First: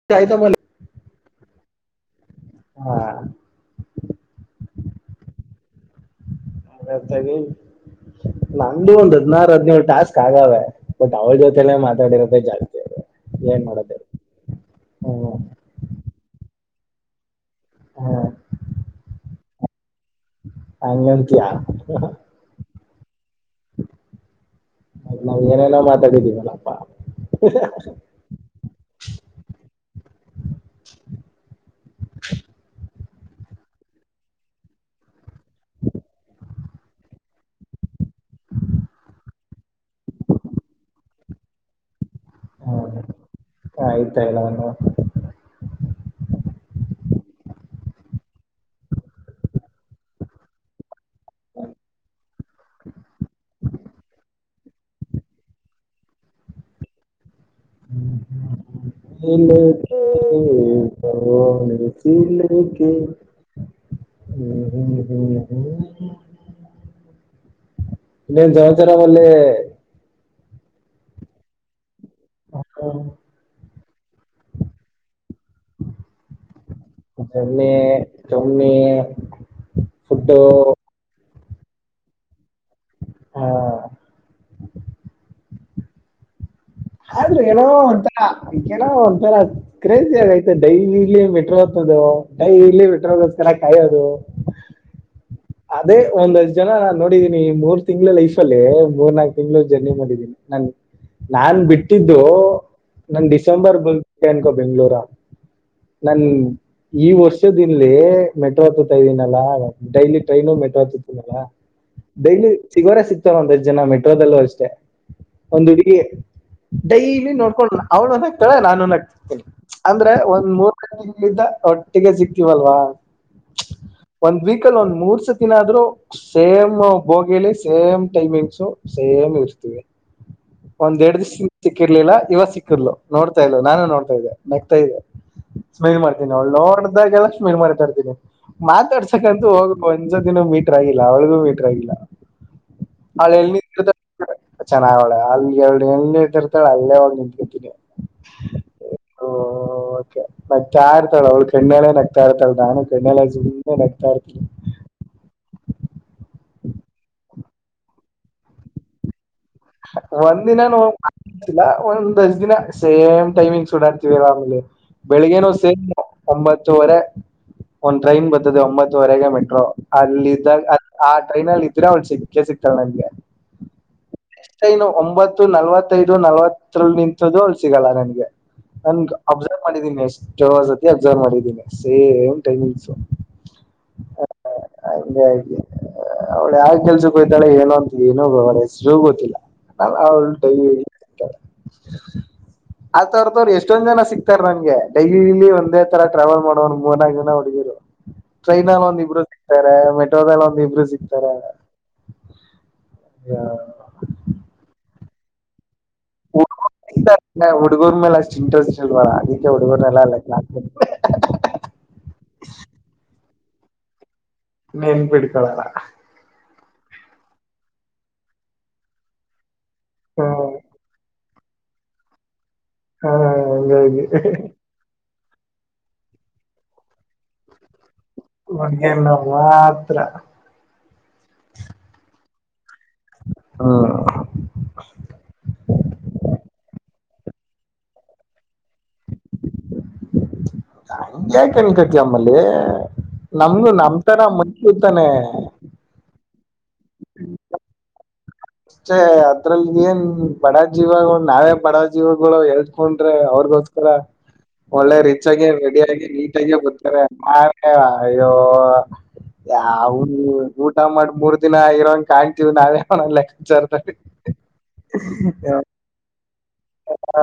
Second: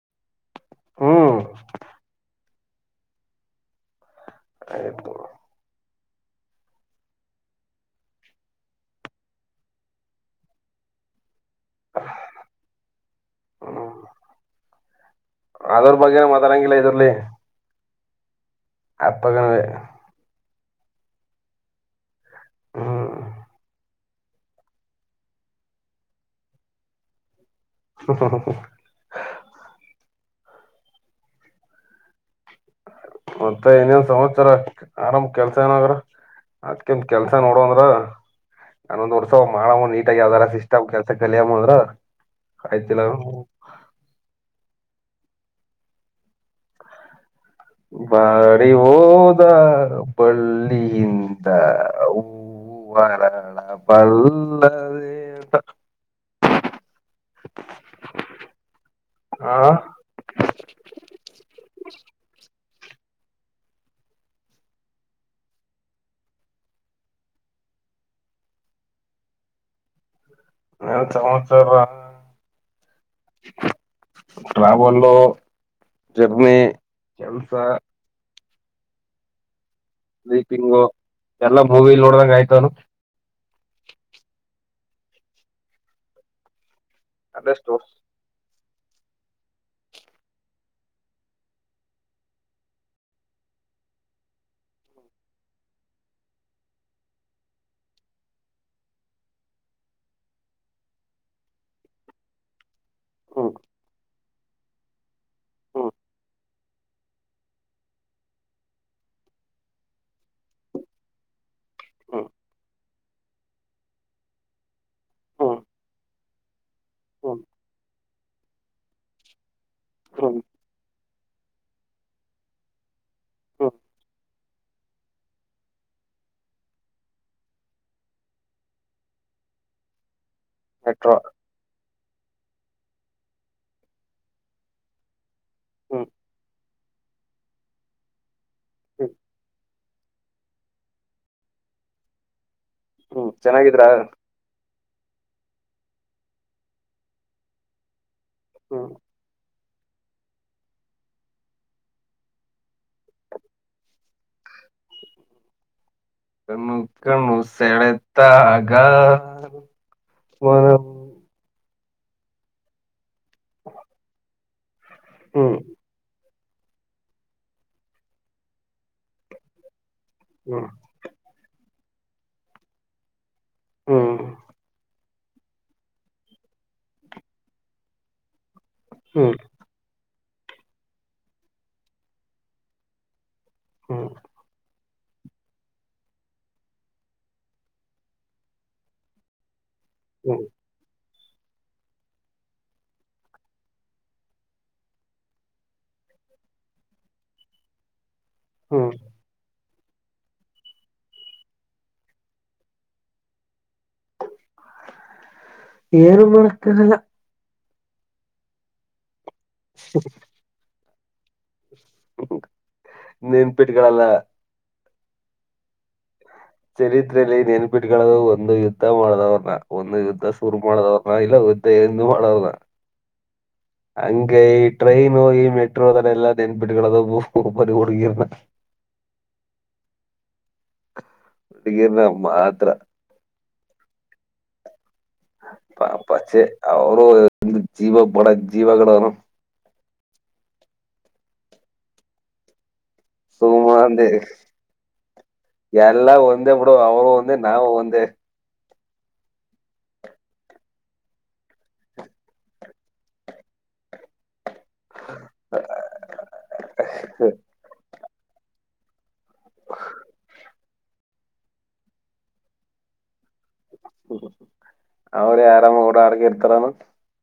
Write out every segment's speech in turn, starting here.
[unintelligible] ಹ್ಮ್ ಹಾ [inaudible] [unintelligible] ತ್ತಾಗಿ ನಂದು ಒಂದು ಹದ್ನಾರು ಹದ್ನೇಳು ಟಾಸ್ಕ್ ಆಗಾವೆ ಬಟ್ ಅವಳ್ ಜೊತೆನೇ ಮಾತಾಡಿರೋದೇ ಜಾಸ್ತಿ ಏನ್ ಹ್ಮ್ ಮಾಡದೆ ಹೂ ಅದ್ರ ಬಗ್ಗೆನ ಮಾತಾಡಂಗಿಲ್ಲ ಇದ್ರಲ್ಲಿ ಹೂ ಅಪ್ಪ ಹಾಂಗ್ ಅಂತೀಯ ಹೂ ನಾವ್ ಏನೇನೋ ಮಾತಾಡಿದೀವಲ್ಲಪ್ಪಾ ಹಾ ಹಾ ಹಾ ಹಾ [inaudible] ಮತ್ತ ಇನ್ನೇನ್ ಸಮಾಚಾರ ಆರಾಮ ಕೆಲ್ಸ ಏನಾಗ್ರ ಅದ್ಕಂತ ಕೆಲ್ಸ ನೋಡಂದ್ರ ನಾನೊಂದ್ ವರ್ಷ ಮಾಡವ ನೀಟಾಗಿ ಯಾವ್ದಾರ ಸಿಸ್ಟಮ್ ಕೆಲ್ಸ ಕಲಿಯಮ್ಮ ಅಂದ್ರ ಆಯ್ತಿಲ್ಲ ಹ ಆಯ್ತಾಯಲ್ಲ ನನು ಬಾಡಿ ಹೋದ ಬಳ್ಳಿ ಹಿಂದೆ ಿಂದ ಊ ವರಳ ಪಲ್ಲ ಏನ್ ಆ ಲೇ ಸಲ್ಲ ಹೂ ಹೂ ಹೂ ಹೂ ಇನ್ನೇನ್ ಜವಚರಾಮಲ್ಲಿ ಏನ್ ಸಮಾಚಾರ ಅಕ್ಕರು ಟ್ರಾವಲ್ ನೆನ್ನೆ ಟ್ರಾವೆಲ್ ಸ್ೀಪಿಂಗ್ ಎಲ್ಲಾ ಮೂವಿ ನೋಡಂಗ ಆಯ್ತ ಅವನು ಹಾ ಆದ್ರರು ಅಲ್ಲೇ ಏನೋ ಸ್ಟೋರ್ಸ್ ಒಂಥರ ಒಂಥರ ಕ್ರೇಜಿ ಆಗೈ್ತು ಡೈಲಿಲಿ ಮೆಟ್ರೋ ಅಂತದು ಡೈಲಿ ಮೆಟ್ರೋಗೋಸ್ಕರ ಕಾಯೋದು ಅದೇ ಒಂದ್ಜ್ ಜನ ನಾನ್ ನೋಡಿದೀನಿ ಮೂರ್ ತಿಂಗ್ಳ ಲೈಫಲ್ಲೇ ಮೂರ್ ನಾಕ್ ತಿಂಗ್ಗಳು ಜರ್ನಿ ಮಾಡಿದ್ದೀನಿ ನನ್ ನಾ ಬಿಟ್ಟಿದ್ದು ನನ್ ಹ್ಮ್ ಡಿಸೆಂಬರ್ ಮು ಅನ್ಕೋ ಬೆಂಗ್ಳೂರ ಹ್ಮ್ ನನ್ ಈ ವರ್ಷದ ಇಿಂದಲ್ಲಿ ಮೆಟ್ರೋ ಹತ್ತತಾ ಇದೀನಲ್ಲಾ ಡೈಲಿ ಟ್ರೈನು ಮೆಟ್ರೋ ಹತ್ತತನಲ್ಲ ಹ್ಮ್ ಡೈಲಿ ಸಿಗೋರೆ ಸಿಗ್ತಾರ ಒಂದ್ಷ್ಟ್ ಜನ ಮೆಟ್ರೋದಲ್ಲೂ ಅಷ್ಟೆ ಹ್ಮ್ ಒಂದು್ ಹಡುಗಿ ಡೈಲಿ ಹ್ಮ್ ನೋಡ್ಕೊಂಡ ಅವ್ಳುನ್ ಆಾಗ್ತಾಳ ನಾನು ನೇಗ್ತೀನಿ ಅಂದ್ರೆ ಹ್ಮ್ ಒಂದ್ ಮೂರ ತಿಂಗಳಿಂದ ಒಟ್ಟಿಗೆ ಸಿಕ್ತೀವಲ್ವಾ ಹ್ಮ್ ಒಂದ್ ವೀಕ್ ಒಂದ್ ವೀಕ್ ನಲ್ಲಿಮೂರ್ ಿನಾದ್ರೂ ಸೇಮ್ ಬೋಗಿಲಿ ಸೇಮ್ ಟೈಮಿಂಗ್ಸು ಸೇಮ್ ಇರ್ತೀವಿ ಮೆಟ್ರೋ ಒಂದೆರಡ್ ದಿವಸ ಸಿಕ್ಕಿರ್ಲಿಲ್ಲ ಇವಾಗ ಸಿಕ್ಕಿರ್ಲು ನೋಡ್ತಾ ಇಲ್ಲು ನಾನು ನೋಡ್ತಾ ಇದ್ದೆ ನೆಗ್ತಾ ಇದ್ದೆ ಸಮೈಲ್ ಹ್ಮ್ ಮಾಡ್ತೀನಿ ಅವಳ್ಳೋಡ್ದಾಗೆಲ್ಲ ಸ್ಮೈಲ್ ಮಾಡ್ತ ಇರ್ತೀನಿ ಹ್ಮ್ ಮಾತಾಡ್ಸಕಂತು ಹೋಗ ಒಂದಸೊ ದಿನ ಮೀಟ್ರ ಆಗಿಲ್ಲ ಅವಳಿಗೂ ಮೀಟ್ರ ಆಗಿಲ್ಲ ಹ್ಮ್ ಅವ್ಳ ಎಲ್ ಚೆನ್ನಾಗಿದ್ರ ಮೀಟ್ ಚನ್ನಗವಳೆ ಅಲ್ಲಿ ಎರಡು ಎನ್್ದರ್ತಾಳೆ ಅಲ್ಲೇ ಹೋಗಳಿ ನಿಂತಕತೀನಿ ಹೂ ಓ ೆ ನಗ್ತಾ ಇರ್ತಾಳ ಅವಳು ಕಣ್ಣೆಲೆ ನಗ್ತಾ ಇರ್ತಳ ನಾನು ಕಣ್ಣೆಲ್ಲ ಸುಮ್ಮ್ನೆ ನಗ್ತಾ ಇರ್ತಾ ಇರ್ನಿ ಕಣ್ಣು ಕಣ್ಣು ಸೆಳೆ ತಾಗ ಒಂದ್ ದಿನಿಲ್ಲ ಒಂದ್ ದಜ್ ದಿನ ಸೇಮ್ ಟೈಮಿಂಗ್ ಸೂಟ್ ಆಗ್ತಿರಲಿಲ್ಲ ಆಮೇಲೆ ಬೆಳಗ್ಗೆ ಹ್ಮ್ ಸೇ ಒಂಬತ್ತುವರೆ ಒಂದ ಟ್ರೈನ್ ಬರ್ತದೆ ಒಂಬತ್ತುವರೆಗೆ ಮೆಟ್ರೋ ಹ್ಮ್ ಅಲ್ಲಿಿದ್ದಾಗ ಆ ಟ್ರೈನ ಅಲ್ಲಿ ಇದ್ದೀರ ಒಂ ಸಿಕ್ಕೆ ಸಿಕ್ತಳೆ ನನ್ಗೆ ಹ್ಮ ಟ್ರೈನು ಒಂಬತ್ತು ನಲವತ್ತೈದು ನಲ್ವತ್ತರಲ್ಲಿ ನಿಂತ್ದು ಅ ಸಿಗಲ್ಲ ನನ್ಗೆ ನ ಹ್ಮ್ ಅ [unintelligible] ಮಾಡಿದ್ದೀನಿ ಎಷ್ಟತಿ ಅಬ್ಸರ್ವ್ ಮಾಡಿದ್ದೀನಿ ಸೇಮ್ ಟೈಮಿಂಗ್ಸು ಹ್ಮ ಹಾಗಗೆ ಹಾಗೆ ಅವ್ಳ ಯಾವ ಕೆಲ್ಸಕ್ಕೆ ಯ್ತಾಳೆ ಹೇಳಏ ಅಂತ ಏನೋ ಬ ಅವಳ ಹೆಸರುೂ ಗೊತ್ತಿಲ್ಲ ಹ [unintelligible] ಹ್ಮ್ ಅ್ವರ್ ತವ್ರು ಎಷ್ಟೊಂದ್ ಜನ ಸಿಕ್ತಾರ ನಂಗೆ ಡೈಲಿಲಿ ಒಂದೇ ತರ ಟ್ರಾವೆಲ್ ಮಾಡೋವ ಮೂರ್ನಾಕು ಜನ ಹುಡುಗಿರು ಟ್ರೈನ್ ನಲಿ ಹ್ಮ್ ಒಂದ ಇಬ್ರ [unintelligible] ತ ಮೆಟ್ರೋದೆಲ್ಲ ಒಂದ ಇಬ್ಬರು ಸಿಗ್ತಾರೆ ಅ ಮಾಡಕ್ಕಾಗಲ್ಲ ನಾ ಹುಡುಗರ್ ಮೇಲೆ ಅಷ್ಟ್ ಇಂಟ್ರೆಸ್ಟ್ ಇಲ್ವಲ್ಲ ಅದಕ್ಕೆ ಹುಡುಗುರ್ನೆಲ್ಲ ಅಲ್ಲಾ ನೆನ್ಪಿಟ್ಲ್ಲ ನೆನ್ ಬಿಡ್ಕೊಳಲ್ಲ ಚರಿತ್ರೆಯಲ್ಲಿ ನೆನ್ಪಿಟ್ಕೊಳ್ಳದು ಒಂದು ಯುದ್ಧ ಮಾಡದವ್ರ ಒಂದು ಯುದ್ಧ ಹ್ಮ್ ಸುರು ಮಾಡದ ಇಲ್ಲ ಗದ್ದ ಮಾಡನ ಹ್ಮ್ ಹಂಗಾಗಿ ಹಂಗೈ ಟ್ರೈನು ಈ ಮೆಟ್ರೋ ಅದದೆ ಎಲ್ಲ ನೆನ್ಪಿಟ್ಗಳದ ಬರಿ ಹುಡುಗಿರ್ನ ಮಡ್ಗ ನ ಮಾತ್ರ ಹುಡುಗಿನ ಮಾತ್ರ ಹಾ ಪಕ್ಷೆ ಅವರು ಎ ಜೀವ ಬಡ ಜೀವ ಕಡನ [unintelligible] ಹಗೆ ಯಾಕೆನ್ಕತಿ ಅಮ್ಮಲ್ಲಿ ನಮು ನಮ್ ಸುಮ್ಮನೆ ತರ ಮಂತಾನೆ ಎಲ್ಲಾ ಒಂದ ಬಿಡ ಅವರು ಒಂದ ನಾವವು ಒಂದೇ ಅೆ ಅದ್ರಲ್ಲಿ ಏನ್ ಬಡ ಜೀವಗಳು ನಾವೇ ಬಡ ಜೀವಗಳು ಹೇಳ್ಕೋಡ್ರೆ ಅವ್ರಗ [unintelligible] ಒಳ್ಳೆ ರಿಚ್ ಆಗಿ ರೆಡಿಯಾಗಿಿ ನೀಟಗಿಯ ಗತ್ತಾರೆ ಮ ಅಯ್ಯೋ ಅವ ಊಟ ಮಾಡಿ ಮೂರ್ ದಿನ ಇರಂಗ ಕಾಣ್ತಿವಿ ನಾವೇ ಅವ ಲೆಕ್ಕಾಚರ್ ಹ್ಮ ಅವ್ರ ಯಾರ ಓಡಾಡ್ಗ ಇರ್ತಾರಾನ ಹಾ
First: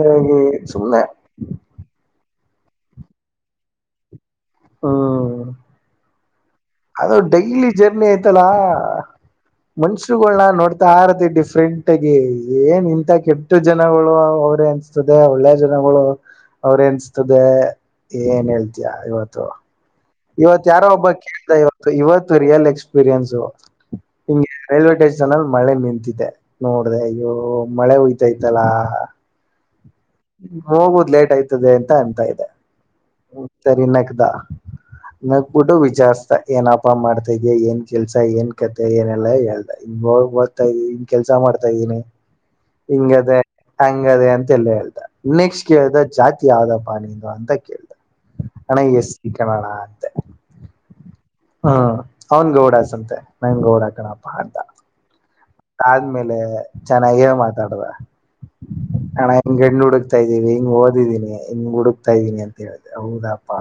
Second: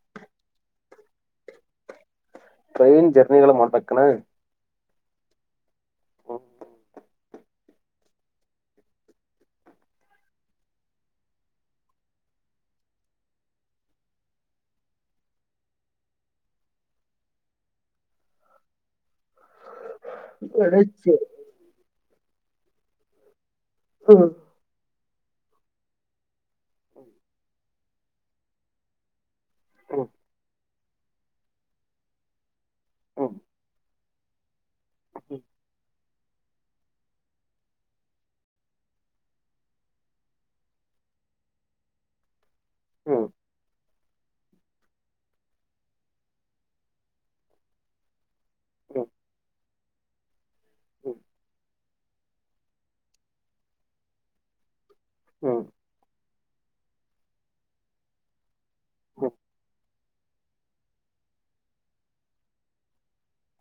ಅರಾಗಿ ಸುಮನೆ ಟ್ರೈನ್ ಜರ್ನಿಗಳು ಮ ಮಾಡ್ಬೇಕಕ್ಕಣ ಹಾ ಹ್ಮ ಅದು ಡೈಲಿ ಜರ್ನಿ ಆಯ್ತಲ್ಲಾ ಮನ್ಷರುಗಳನ್ನ ನೋಡ್ತಾಾರತಿ ಡಿಫ್ರೆಂಟ್ಗಿ ಏನ್ ಇಂಂತ ಕೆ ಎಷ್ಟು ಜನಗಳು ಅವರೇ ಅನ್ಸ್ತದೆ ಒಳ್ಳೆ ಜನಗಳು ಅವ್ರೇನ್ಸ್ತದೆ ಏನ್ ಹೇಳ್ತಯ ಇವತ್ತು ಇವತ್ ಯಾರೋ ಒಬ್ಬ ಕೇಳತಾ ಇವತ್ತು ಇವತ್ತು ರಿಯಲ್ ಎಕ್ಸ್ಪೀರಿಯನ್ಸ್ ಹೌದು ಹಿಂಗೆ ರೈಲ್ವೆ ಸ್ಟೇಷನ್ ಅಲ್ಲಿ ಮಳೆ ನಿಂತಿದೆ ನೋಡ್ರೆ ಇ್ಯ ಮಳೆ ಹಯ್ತೈತಲ್ಲಾ ಹ ಹೋಗುದು್ ಲೇಟ್ ಆಯ್ತದೆ ಅಂತ ಅನ್ಂತಾ ಇದೆ ಸರಿ ನಕ್ದ ನ ಕುೂಟು ವಿಚಾರಸ್ತ ಏನಪ ಮಾಡ್ತ ಏನ್ ಕೆಲ್ಸ ಏನ್ ಕತೆೆ ಏನೆಲ್ಲಾ ಹೇಳ್ದ ಇದ ಕೆಲ್ಸ ಮಾಡ್ತಾ ಇದ್ದೀನಿ ಹಿಂಗ ಅದೇ ಹಂಗ ಅದೇ ಅಂತ ಎಲ್ಲ ಹೇಳ್ತಿ ನೆಕ್ಸ್ಟ್ ಕೇಳ್ದ ಜಾತಿ ಯಾವ್ದಪ್ಪ ನಿಿಂದ ಅಂತ ಕೇಳ್ದ ಅಣ್ಣ ಎಸ್ ಸಿ ಕನ್ನೋಡ ಹ್ಮ ಹ್ಮ ಅವ್ನ್ ಗೌಡ ಸಂತೆ ನನ್ ಗೌಡ ಹಾಕಣಪ್ಪ ಅಂತ ಹ ಆದ್ಮೇಲೆ ಚೆನ್ನಾಗೇ ಮಾತಾಡದ ಹಣಂಗ ಗಂಡ ಹುಡುಕ್ ತಾ ಇದ್ದೀವಿ ಹಿಂಗ್ ಓದಿದ್ದೀನಿ ಹಿಂಗ್ ಹುಡುಕ್ತಾ ಇದ್ದೀನಿ ಅಂತ ಹೇಳ ಹೌದಾಪ್ಪಾ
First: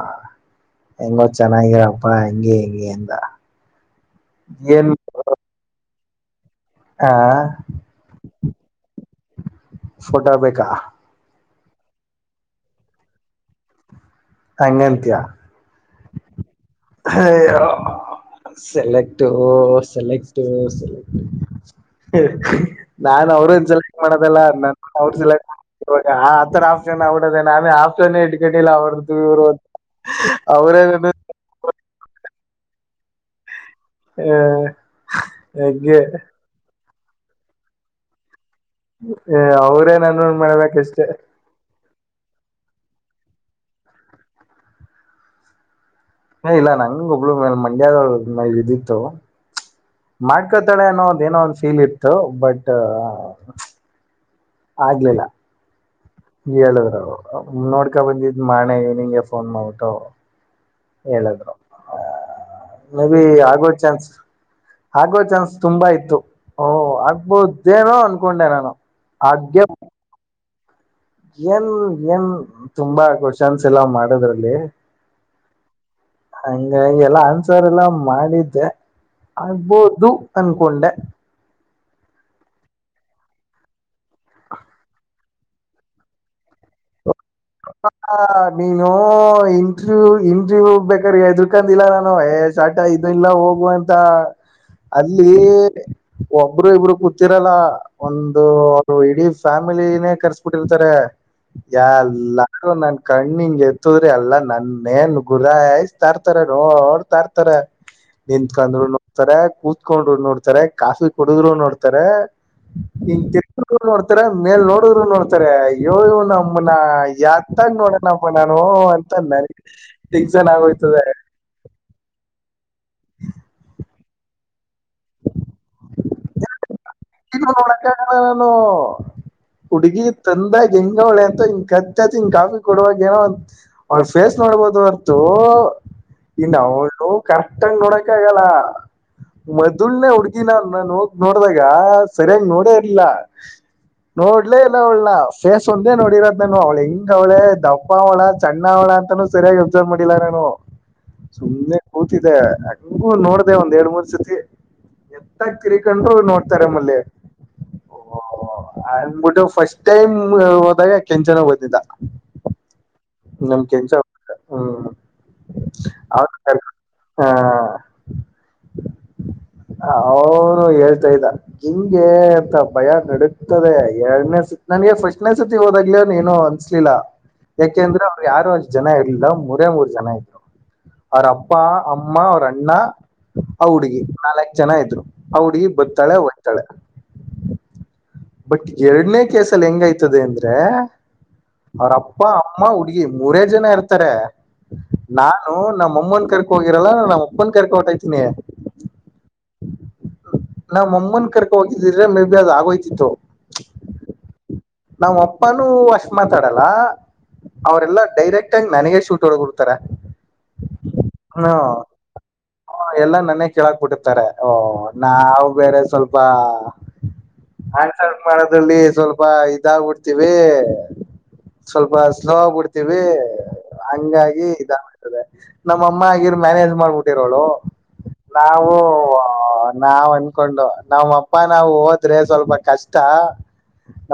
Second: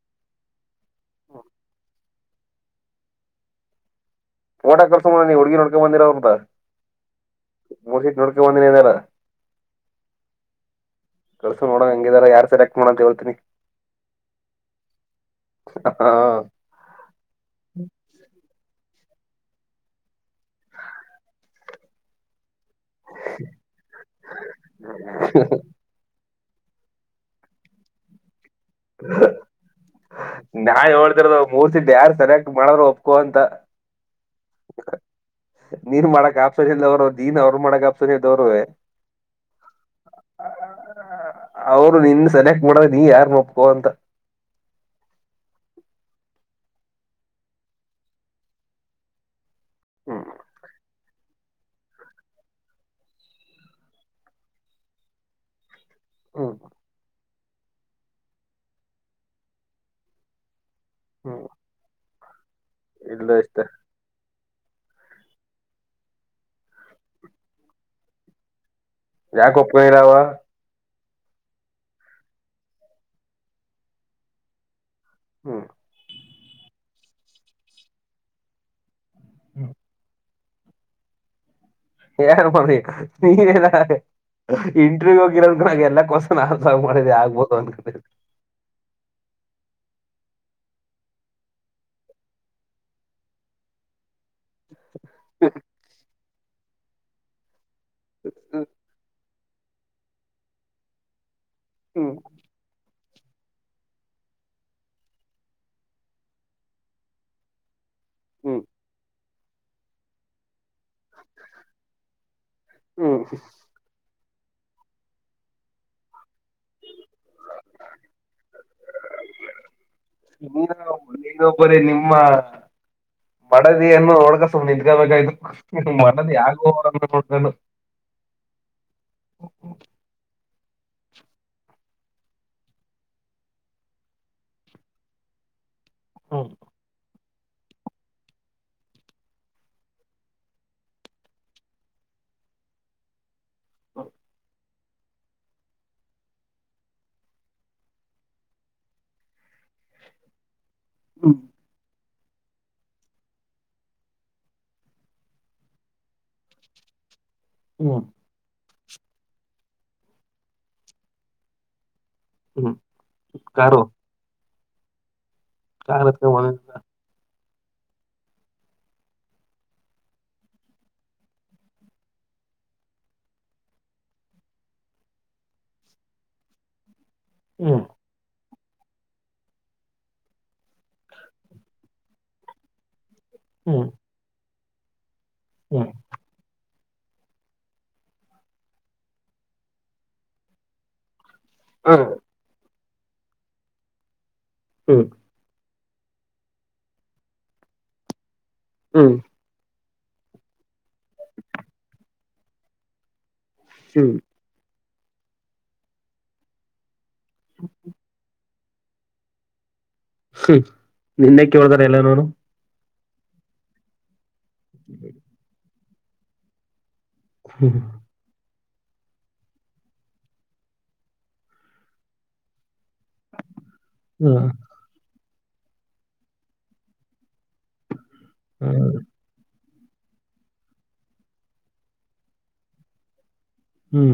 ಎಂಗೋ ಚೆನ್ನಾಗಿರಪ್ಪ ಹೆಂಗಗೆ ಹೆಂಗಗೆ ಅಂದ ೋಟ ಏನ್ ಕರ್ಸೋ ಮಾಡ ನೀ ಹುಗಿ ಹಡ್ಕೊಂಡ ಬಂದಿರೋ್ರ ಅಂತ ಹಾ ಮೂರ್ ಸೀಟ್ ನೋಡ್ಕೊಂಡ ಬಂದಿನಿ ಏನಾರ ಫೋಟಾ ಬೇಕಾ ಕಸ ನೋಡಂಗ ಹಂಗಿದಾರ ಯಾರ್ ಸೆಕ್ ಮಾಡ ಅಂತ ಹೇಳ್ತಿನಿ ಅಂಗಲ್ತ್ಯ ಹಾ ಹ ಸೆಲೆಕ್ಟ್ ಸೆಲೆಕ್ಟ್ ಸೆಲೆಕ್ ನಾನ್ ಅವ್ರರುನ್ ಸೆಲೆಕ್ಟ್ ಮಾಡೋದಲ್ಲ ನನ್ ಅವ್ರರು ಸೆಲೆಕ್ಟ್ ಇವಾಗ ಆ ರ ಆಫ್ಲೈನ್ ಆಡೋದೇನೆ ಆಮೇ ಆಫ್ಲೈನ್ ಇಕಟ್ಟಲ್ಲ ಆಡ್ತವಿ ಇವರು ನಾ ಹೇಳ್ತಿರದು ಮೂರ್ಸಟ್ ಯಾರು ಸೆಲೆಕ್ಟ್ ಮಾಡ್ರರು ಒಪ್ಕೋ ಅಂತ ಹ ಹಾಗಗೆೆ ಅಪ್ಸ ಇಲ್ಲ ಅವರು ದೀನ್ ಅವ್ರರು ಮಾಡಗ ಅಪ್ಸರ್ ಇದ ಅವ್ರುೇ ಏ ಅವ್ರೇ ನಾನ ಮಾಡ್ಬೇಕಷ್ಟೇ ಅವ್ರು ನಿನ್ ಸನಯಕ್ ಮಾಡೋದ ನೀ ಯಾರ್ ಮಪ್ಕೋ ಅಂತ ಹ ಇಲ್ಲ ನಂಗ ಒಬ್ಳು ಮೇಲೆ ಮಂಡ್ಯದ ಇದಿತ್ತು ಹ್ಮ್ ಚಕ್ಕ ತಡೆ ಅನ್ನೋದ ಏನೋ ಒ ಫೀಲ್ ಇತ್ತು ಬಟ್ ಆಗ್ಲಿಲ್ಲ ಹ್ಮ್ ಹೇಳುದ್ರ ನೋಡ್ಕಾ ಬಂದಿದ್ ಮಾಡಳೆನಿಂಗೆ ಫೋನ್ ಮಾಡ್ಬಟ ಹ್ಮ್ ಹೇಳಿದ್ರು ಮೇ ಬಿ ಇಲ್ಲ ಇಷ್ಟ ಆಗೋ ಚಾನ್ಸ್ ಆಗೋ ಚಾನ್ಸ್ ತುಂಬಾ ಇತ್ತು ಓಹ ಆಗ್ಬೋದೇನೋ ಅನ್ಕೊಂಡೆ ನಾನು ಾನ್ ಆಗೆ ಕೊಪ್ಪಲಾವ ಏನ್ ಏನ್ ತುಂಬಾ ಕ್ವಶನ್ಸ್ ಎಲ್ಲಾ ಮಾಡದ್ರಲ್ಲಿ ಹ್ಮ್ ಹಂಗ ಎಲ್ಲ ಆನ್ಸರ್ ಎಲ್ಲ ಮಾಡಿದ್ದೆ ಆಗ್ಬೋದು ಅನ್ಕೊಂಡೆ ಯಾರ ಮಾಡ ನೀಲ್ಲ ಇಂಟ್ರವ್ಯ್ ಹೋಗಿರೋದ ನಾಗ ಎಲ್ಲ ಕ್ವಶನ್ ಆನ್ಸರ್ ಮಾಡಿದೆ ಆಗ್ಬಹದು ಅ ನೀನು ಇಂಟ್ರ್ಯೂ ಇಂಟ್ರವ್ಯೂ ಬೇಕ್ರ ಎದರ್ಕೊಂಡಿಲ್ಲ ನಾನು ಸ್ಟಾರ್ಟ ಇ ಎಲ್ಲ ಹೋಗುವಂತ ಅಲ್ಲಿ ಒಬ್ಬರು ಇಬ್ರು ಕೂತಿರಲ್ಲ ಒಂದು ಇಡೀ ಫ್ಯಾಮಿಲಿನೇ ಕರ್ಸ್ಬಿಟ್ಟಿರ್ತಾರ ಯಾಲ್ ಹ್ಮ್ ಲ್ಲಾರು ನನ್ ಕಣ್ಣಿಂಗಗೆ ಎತ್ತರಿ ಅಲ್ಲಾ ನನ್ನೇನ್ ಗುರಾಯಸ್ ತರ್ತಾರ ನೋಡ್ ತರ್ತಾರ ಹ್ಮ್ ನಿಂತ್ಕೊಂಡ್ರು ನೋಡ್ತಾರೆ ಕೂತ್ಕೊಂಡ್ರು ನೋಡ್ತಾರೆ ಕಾಫಿ ಕುಡಿದ್ರು ನೋಡ್ತಾರೆ ಇ ಹ್ಮ್ ತಿ ನೋಡ್ತಾರೆ ಮೇಲ್ ನೋಡಿದ್ರು ನೋಡ್ತಾರೆ ಯ ನಮ್ಮ ಯಂದ ನೋಡಣಪ್ಪ ನಾನು ಅಂತಂದ ನನಗೆ ಎಕ್ಸನ್ ಆಗೋಯ್ತದೆ ಇನ್ನೊಬ್ಬರಿ ನಿಮ್ಮ ಮಡದಿಯನ್ನು ಒಡ್ಗಸ ನಿಿದ್ಕಬೇಕಾಯ್ತು ಮನ ಯ ಹೋ ಕೊಡ್ತು ೋ ಹುಡ್ಗಿ ತಂದಾಗ ಹೆಂಗ ಹೊಳೆ ಅಂತ ಹಿಂಗ ಕತ್ತತ್ತ ಹಿಂಗ್ ಕಾಫಿ ಕೊಡುವಾಗ ಏನೋ ಅವಳ ಫೇಸ್ ನೋಡ್ಬೋದು ಹೊರ್ತು ಹ್ಮ್ ಇನ್ನು ಅವಳು ಕರೆಕ್ಟ್ಂಗ್ ನೋಡಕ ಆಗಲ್ಲ ಮೊದಲ್ನೆೇ ಹುಡ್ಗಿನಲ್ ನಾ ನೋಡ್ದಾಗ ಸರಿಯಾಗಿ ನೋಡೇ ಇಲ್ಲ ನೋಡ್ಲೇ ಇ ಅವಳ ಫೇಸ್ ಒಂದೇ ನೋಡಿರೋದನು ಅವಳ ಹೆಿಂಗ ಅವಳೆ ದಪ್ಪ ಅವಳ ಚಣ್ಣ ಅವಳ ಅಂತಾನೂ ಸರಿಯಾಗಿ ಮಡಿಲಾರನೋ ಹ್ಮ್ ಸುಮ್ಮ್ನೆ ಕೂತಿದೆ ಹಂಗು ನೋಡಿದೆ ಒಂದ್ ಎರಡ್ ಮೂರ್ ಸತಿ ಎತ್ತ ತಿರಿ ಕೊಂಡ ನೋಡ್ತಾರಮ್ಮಲ್ಲೆ ಹಓ ಅಂದ್ಬಿಟ್ಟು ಫಸ್ಟ್ ಟೈಮ್ ಹೋದಾಗ ಕೆಂಚನ ಓದಿದ್ದ ಹ್ಮ ನಮ್ ಕೆಂಸ ಕಾರ್ ಆ ಎತ್ಕೊಂಡ್ ಹ್ಮ್ ಹಾ ಅವರು ಹೇಳ್ತಾ ಇದ್ದ ಹಿಂಂಗಗೆ ಅಂತ ಭಯ ನಡತದೆ ಎರಡ್ನೇ ಸತಿ ನನ್ಗೆ ಫಸ್ಟ್ನೇ ಸತಿ ಹೋದಾಗ್ಲವ ನೀನು ಇಲೀಲ ಹ್ಮ ಅಂದ್ರ ಅವ್ರು ಯಾರು ಒಷ್ಟ್ ಜನ ಇರ್ಲಿಲ್ಲ ಮೂರೇ ಮೂರು ಜನ ಇದ್ರು ಅವ್ರ ಅಪ್ಪಾ ಅಮ್ಮ ಅವ್ರ ಅಣ್ಣ ಹ್ಮ್ ಹುಡ್ಗಿ ನಾಲ್ಕ್ ಜನ ಇದ್ರು ಅವುಡ್ಗಿ ಹ್ಮ್ ಬತಾಳೆ ಹೊಯ್ತಾಳೆ ಬಟ್ ಎರಡನೇ ಕೇಸಲ್ಲಿ ಹೆಂಗಯ್ತದೆ ಅಂದ್ರೆ ಅವ್ರ ಹ ಅಪ್ಪ ಅಮ್ಮ ಹುಡ್ಗಿ ಮೂರೇ ಜನ ಇರ್ತಾರೆ ಹ್ಮ್ ನಾನು ನಮ್ಮಮ್ಮನ್ ಕರ್ಕ ಹೋಗಿರಲ್ಲ ನಮ್ಮ ಅಪ್ಪನ್ ಕರ್ಕ ಹೊಟೈ್ತೀನಿ ಹ್ಮ್ ನಾವ ಮಮ್ಮನ್ ಕರ್ಕ ಹೋಗಿದಿದ್ರೆ ಮೇ ಬಿ ಅದ ಆಗೋಯ್ತಿತ್ತು ಹ್ಮ್ ನಾವ ಅಪ್ಪನುೂ ಅಷ್ಟ ಮಾತಾಡಲ್ಲ ಅವರೆಲ್ಲ ಡೈರೆಕ್ಟ್ ಗ್ ನನಗೆ ಶೂಟ್ ಒರ ಕೊಡ್ತಾರ ಹ್ಮ್ ನಿನ್ನೆ ಕೇೇಳತಾರ ಎಲ್ಲ ನೋನು ಹ ಎಲ್ಲ ನನ್ನೇ ಕೇಳಕ್ ಬಿಟ್ಟಿರ್ತಾರೆ ಓ ನಾವವು ಬೇರೆ ಸ್ವಲ್ಪ ಹ್ಮ್ ಆನ್ಸ ಮಾಡೋದಲ್ಲಿ ಸ್ವಲ್ಪ ಇದಾಗ್ಬಿಡ್ತೀವಿ ಸ್ವಲ್ಪ ಸ್ಲೋ ಆಗ್ಬಿಡ್ತ ಹಂಗಾಗಿ ಇದ ಅದೇ ನಮ್ಮ ಅಮ್ಮ ಆಗಿರ್ ಮ್ಯಾನೇಜ್ ಮಾಡ್ಬಿಟ್ಟಿರೋಳು ನಾವು ನಾವ್ ಅನ್ಕೊಂಡು ನಮ್ಮ್ ಅಪ್ಪ ನಾವು ಹೋದ್ರೆ ಸ್ವಲ್ಪ ಕಷ್ಟ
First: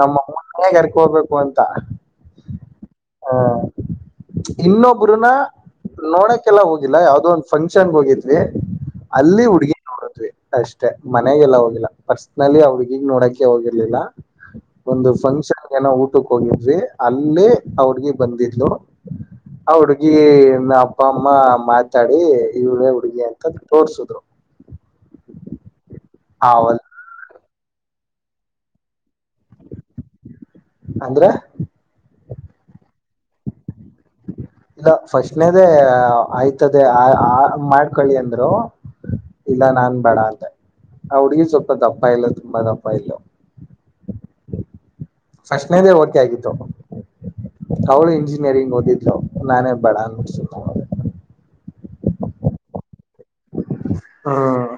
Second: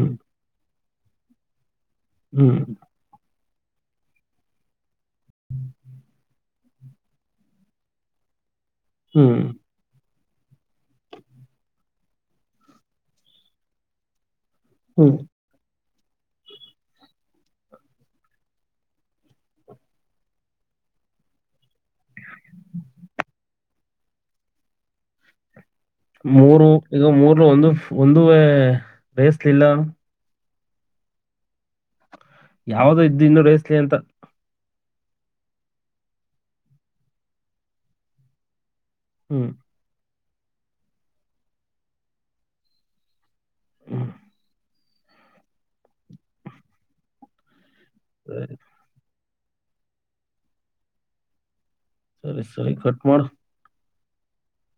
ನಮ್ಮ ಅಮ್ಮೇ ಕರ್ಕೋಬೇಕು ಅಂತ ಹ್ಮ್ ಹಾ ಇನ್ನೊಬ್ರನ ನೋಡಕ್ಕೆೆಲ್ಲ ಹೋಗಿಲ್ಲ ಯಾವ್ದೋ ಒಂದ್ ಫಂಕ್ಷನ್ ಹೋಗಿದ್ವಿ ಹ್ಮ್ ಅಲ್ಲಿ ಹುಡ್ಗಿಗ್ ನೋಡಿದ್ವಿ ಅಷ್ಟೆ ಮನೆಗೆಲ್ಲ ಹೋಗಲ್ಲ ಪರ್ಸನಲಿ ಆ ಹುಡ್ಗಿಗ್ ನೋಡಕ ಹೋಗಿರ್ಲಿಲ್ಲ ಒಂದು ಹ್ಮ್ ಫಂಕ್ಷನ್ ನ ಊಟಕ್ಕೆ ಹೋಗಿದ್ ಅಲ್ಲೇ ಆ ಹುಡುಗಿ ಬಂದಿದ್ಲು ಹ ಹಡುಗಿ ನ ಅಪ್ಪ ಅಮ್ಮ ಮಾತಾಡಿ ಇವಳೆ ಹುಡುಗಿ ಅಂತ ತೋರ್ಸಿದ್ರು ಮೂರು ಆವಲ್ ಈಗ ಮೂರ್ ಒಂದು ಒಂದ ಬೇಯಸ್ಲಿಲ್ಲ ಅಂದ್ರ ಯಾವ್ದೋ ಇದ್ದ ಇನ್ನು ರೇಸ್ಲಿ ಅಂತ [unintelligible] ಇಲ್ಲ ಫಸ್ಟ್ನೇದ ಆಯ್ತದೆ ಆ ಆ ಮಾಡ್ಕೊಳ್ಳಿ ಅಂದರು ಹ್ಮ್ ಇಲ್ಲ ನಾನ್ ಬೇಡ ಅಂತ ಹುಡ್ಗಿ ಸ್ವಲ್ಪ ದಪ್ಪ ಇದ್ಲು ತುಂಬಾ ದಪ್ಪ ಇದ್ಲು ಹ್ಮ್ ಫಸ್ಟ್ನೇದೇ ಓಕೆ ಆಗಿತ್ತು ಅವಳು ಸರಿ ಇಂಜಿನಿಯರಿಂಗ್ ಓದಿದ್ಳ ನಾನೇ ಬೇಡ ಅಂದುಸುಮ್ ಸರಿ ಸರಿ ಕಟ್ ಮಾಡೋ ಹಾ